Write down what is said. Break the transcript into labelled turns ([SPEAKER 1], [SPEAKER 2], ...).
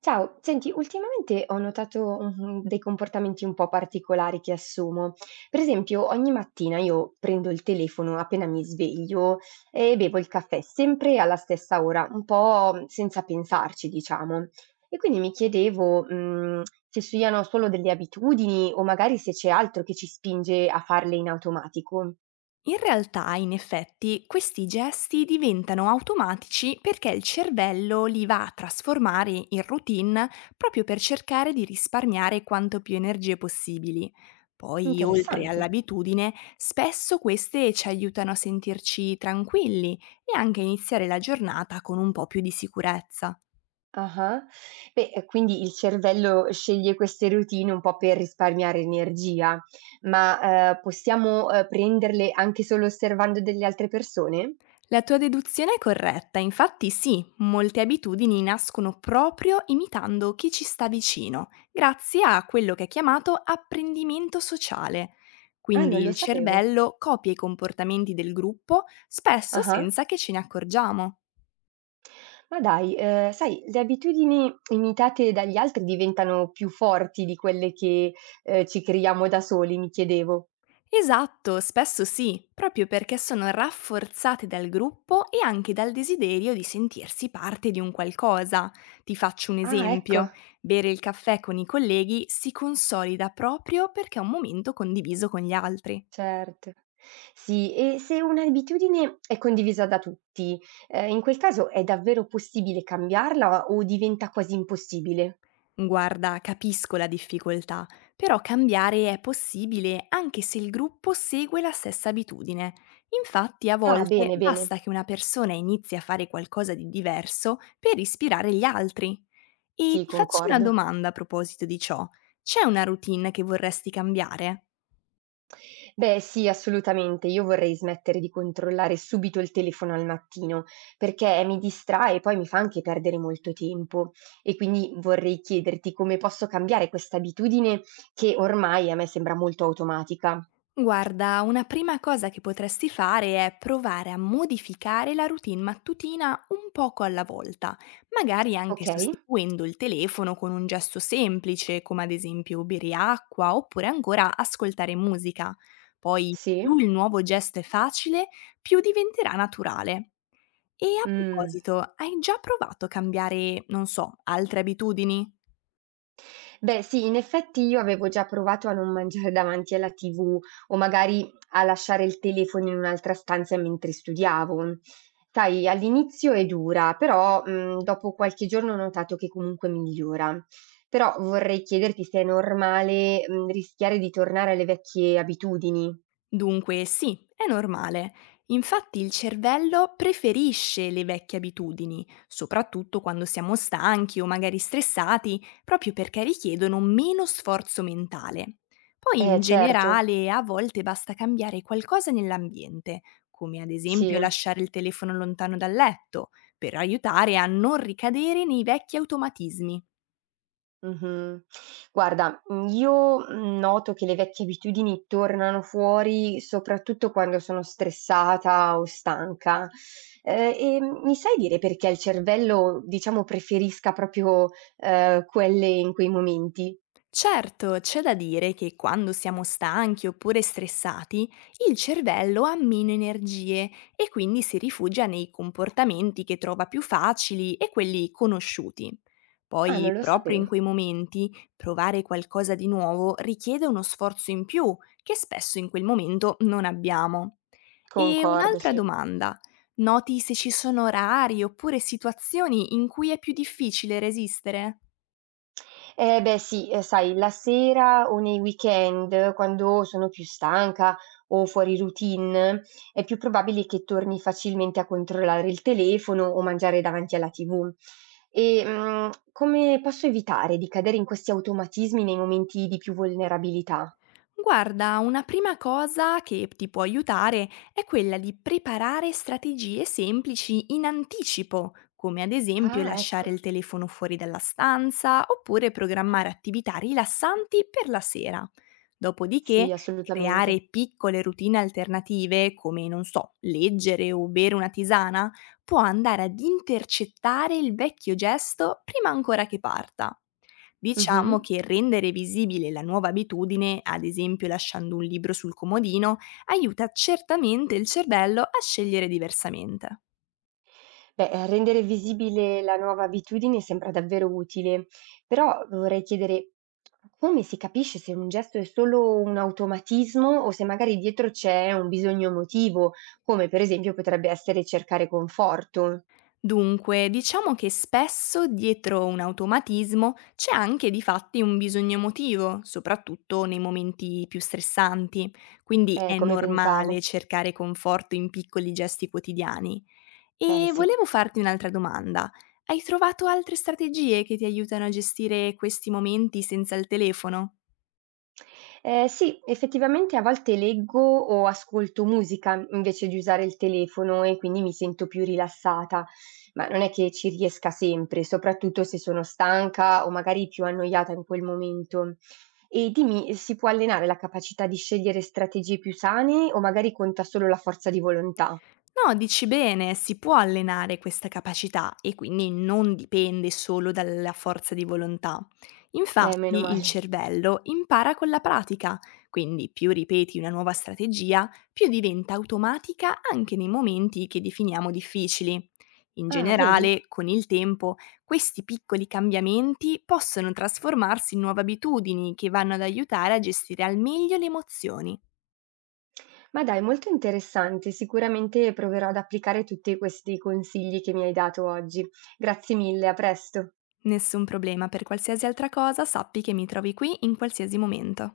[SPEAKER 1] Ciao, senti, ultimamente ho notato dei comportamenti un po' particolari che assumo. Per esempio, ogni mattina io prendo il telefono appena mi sveglio e bevo il caffè sempre alla stessa ora, un po' senza pensarci, diciamo. E quindi mi chiedevo, se siano solo delle abitudini o magari se c'è altro che ci spinge a farle in automatico.
[SPEAKER 2] In realtà, in effetti, questi gesti diventano automatici perché il cervello li va a trasformare in routine proprio per cercare di risparmiare quanto più energie possibili. Poi, oltre
[SPEAKER 1] Interessante.
[SPEAKER 2] all'abitudine, spesso queste ci aiutano a sentirci tranquilli e anche a iniziare la giornata con un po' più di sicurezza.
[SPEAKER 1] Ah-ah. Beh, quindi il cervello sceglie queste routine un po' per risparmiare energia, ma, possiamo, prenderle anche solo osservando delle altre persone?
[SPEAKER 2] La tua deduzione è corretta, infatti sì, molte abitudini nascono proprio imitando chi ci sta vicino, grazie a quello che è chiamato apprendimento sociale.
[SPEAKER 1] Ah, non
[SPEAKER 2] Quindi
[SPEAKER 1] lo
[SPEAKER 2] il
[SPEAKER 1] sapevo.
[SPEAKER 2] cervello copia i comportamenti del gruppo spesso
[SPEAKER 1] Ah-ah.
[SPEAKER 2] senza che ce ne accorgiamo.
[SPEAKER 1] Ma dai, sai, le abitudini imitate dagli altri diventano più forti di quelle che, ci creiamo da soli, mi chiedevo.
[SPEAKER 2] Esatto, spesso sì, proprio perché sono rafforzate dal gruppo e anche dal desiderio di sentirsi parte di un qualcosa. Ti faccio un
[SPEAKER 1] Ah, ecco.
[SPEAKER 2] esempio, bere il caffè con i colleghi si consolida proprio perché è un momento condiviso con gli altri.
[SPEAKER 1] Certo. Sì, e se un'abitudine è condivisa da tutti, in quel caso è davvero possibile cambiarla o diventa quasi impossibile?
[SPEAKER 2] Guarda, capisco la difficoltà, però cambiare è possibile anche se il gruppo segue la stessa abitudine. Infatti, a
[SPEAKER 1] Ah,
[SPEAKER 2] volte
[SPEAKER 1] bene, bene.
[SPEAKER 2] basta che una persona inizi a fare qualcosa di diverso per ispirare gli altri. E
[SPEAKER 1] Sì,
[SPEAKER 2] ti faccio una
[SPEAKER 1] concordo.
[SPEAKER 2] domanda a proposito di ciò. C'è una routine che vorresti cambiare?
[SPEAKER 1] Beh, sì, assolutamente. Io vorrei smettere di controllare subito il telefono al mattino, perché mi distrae e poi mi fa anche perdere molto tempo. E quindi vorrei chiederti come posso cambiare questa abitudine che ormai a me sembra molto automatica.
[SPEAKER 2] Guarda, una prima cosa che potresti fare è provare a modificare la routine mattutina un poco alla volta, magari anche
[SPEAKER 1] Okay,
[SPEAKER 2] sostituendo il telefono con un gesto semplice, come ad esempio bere acqua oppure ancora ascoltare musica. Poi,
[SPEAKER 1] sì.
[SPEAKER 2] più il nuovo gesto è facile, più diventerà naturale. E a
[SPEAKER 1] Mh.
[SPEAKER 2] proposito, hai già provato a cambiare, non so, altre abitudini?
[SPEAKER 1] Beh sì, in effetti io avevo già provato a non mangiare davanti alla TV o magari a lasciare il telefono in un'altra stanza mentre studiavo. Sai, all'inizio è dura, però dopo qualche giorno ho notato che comunque migliora. Però vorrei chiederti se è normale rischiare di tornare alle vecchie abitudini.
[SPEAKER 2] Dunque, sì, è normale. Infatti il cervello preferisce le vecchie abitudini, soprattutto quando siamo stanchi o magari stressati, proprio perché richiedono meno sforzo mentale. Poi
[SPEAKER 1] Eh
[SPEAKER 2] in
[SPEAKER 1] certo,
[SPEAKER 2] generale a volte basta cambiare qualcosa nell'ambiente, come ad esempio
[SPEAKER 1] sì.
[SPEAKER 2] lasciare il telefono lontano dal letto, per aiutare a non ricadere nei vecchi automatismi.
[SPEAKER 1] Mh-mh. Guarda, io noto che le vecchie abitudini tornano fuori soprattutto quando sono stressata o stanca. E mi sai dire perché il cervello, diciamo, preferisca proprio, quelle in quei momenti?
[SPEAKER 2] Certo, c'è da dire che quando siamo stanchi oppure stressati, il cervello ha meno energie e quindi si rifugia nei comportamenti che trova più facili e quelli conosciuti.
[SPEAKER 1] Ah, non
[SPEAKER 2] Poi,
[SPEAKER 1] lo
[SPEAKER 2] proprio
[SPEAKER 1] sapevo.
[SPEAKER 2] in quei momenti, provare qualcosa di nuovo richiede uno sforzo in più che spesso in quel momento non abbiamo. E
[SPEAKER 1] Concordo,
[SPEAKER 2] un'altra
[SPEAKER 1] sì.
[SPEAKER 2] domanda. Noti se ci sono orari oppure situazioni in cui è più difficile resistere?
[SPEAKER 1] Eh beh sì, sai, la sera o nei weekend, quando sono più stanca o fuori routine, è più probabile che torni facilmente a controllare il telefono o mangiare davanti alla TV. E, come posso evitare di cadere in questi automatismi nei momenti di più vulnerabilità?
[SPEAKER 2] Guarda, una prima cosa che ti può aiutare è quella di preparare strategie semplici in anticipo, come ad esempio
[SPEAKER 1] Ah,
[SPEAKER 2] lasciare
[SPEAKER 1] ecco.
[SPEAKER 2] il telefono fuori dalla stanza oppure programmare attività rilassanti per la sera. Dopodiché,
[SPEAKER 1] Sì, assolutamente.
[SPEAKER 2] creare piccole routine alternative, come non so, leggere o bere una tisana, può andare ad intercettare il vecchio gesto prima ancora che parta.
[SPEAKER 1] Mh-mh.
[SPEAKER 2] Diciamo che rendere visibile la nuova abitudine, ad esempio lasciando un libro sul comodino, aiuta certamente il cervello a scegliere diversamente.
[SPEAKER 1] Beh, rendere visibile la nuova abitudine sembra davvero utile, però vorrei chiedere: come si capisce se un gesto è solo un automatismo o se magari dietro c'è un bisogno emotivo, come per esempio potrebbe essere cercare conforto?
[SPEAKER 2] Dunque, diciamo che spesso dietro un automatismo c'è anche di fatti un bisogno emotivo, soprattutto nei momenti più stressanti, quindi è
[SPEAKER 1] Come pensavo.
[SPEAKER 2] normale cercare conforto in piccoli gesti quotidiani.
[SPEAKER 1] Eh
[SPEAKER 2] E
[SPEAKER 1] sì.
[SPEAKER 2] volevo farti un'altra domanda. Hai trovato altre strategie che ti aiutano a gestire questi momenti senza il telefono?
[SPEAKER 1] Sì, effettivamente a volte leggo o ascolto musica invece di usare il telefono e quindi mi sento più rilassata, ma non è che ci riesca sempre, soprattutto se sono stanca o magari più annoiata in quel momento. E dimmi, si può allenare la capacità di scegliere strategie più sane o magari conta solo la forza di volontà?
[SPEAKER 2] No, dici bene, si può allenare questa capacità e quindi non dipende solo dalla forza di volontà.
[SPEAKER 1] Meno
[SPEAKER 2] Infatti il
[SPEAKER 1] male.
[SPEAKER 2] cervello impara con la pratica, quindi più ripeti una nuova strategia, più diventa automatica anche nei momenti che definiamo difficili. In
[SPEAKER 1] Ah, vedi?
[SPEAKER 2] generale, con il tempo, questi piccoli cambiamenti possono trasformarsi in nuove abitudini che vanno ad aiutare a gestire al meglio le emozioni.
[SPEAKER 1] Ma dai, molto interessante. Sicuramente proverò ad applicare tutti questi consigli che mi hai dato oggi. Grazie mille, a presto.
[SPEAKER 2] Nessun problema, per qualsiasi altra cosa sappi che mi trovi qui in qualsiasi momento.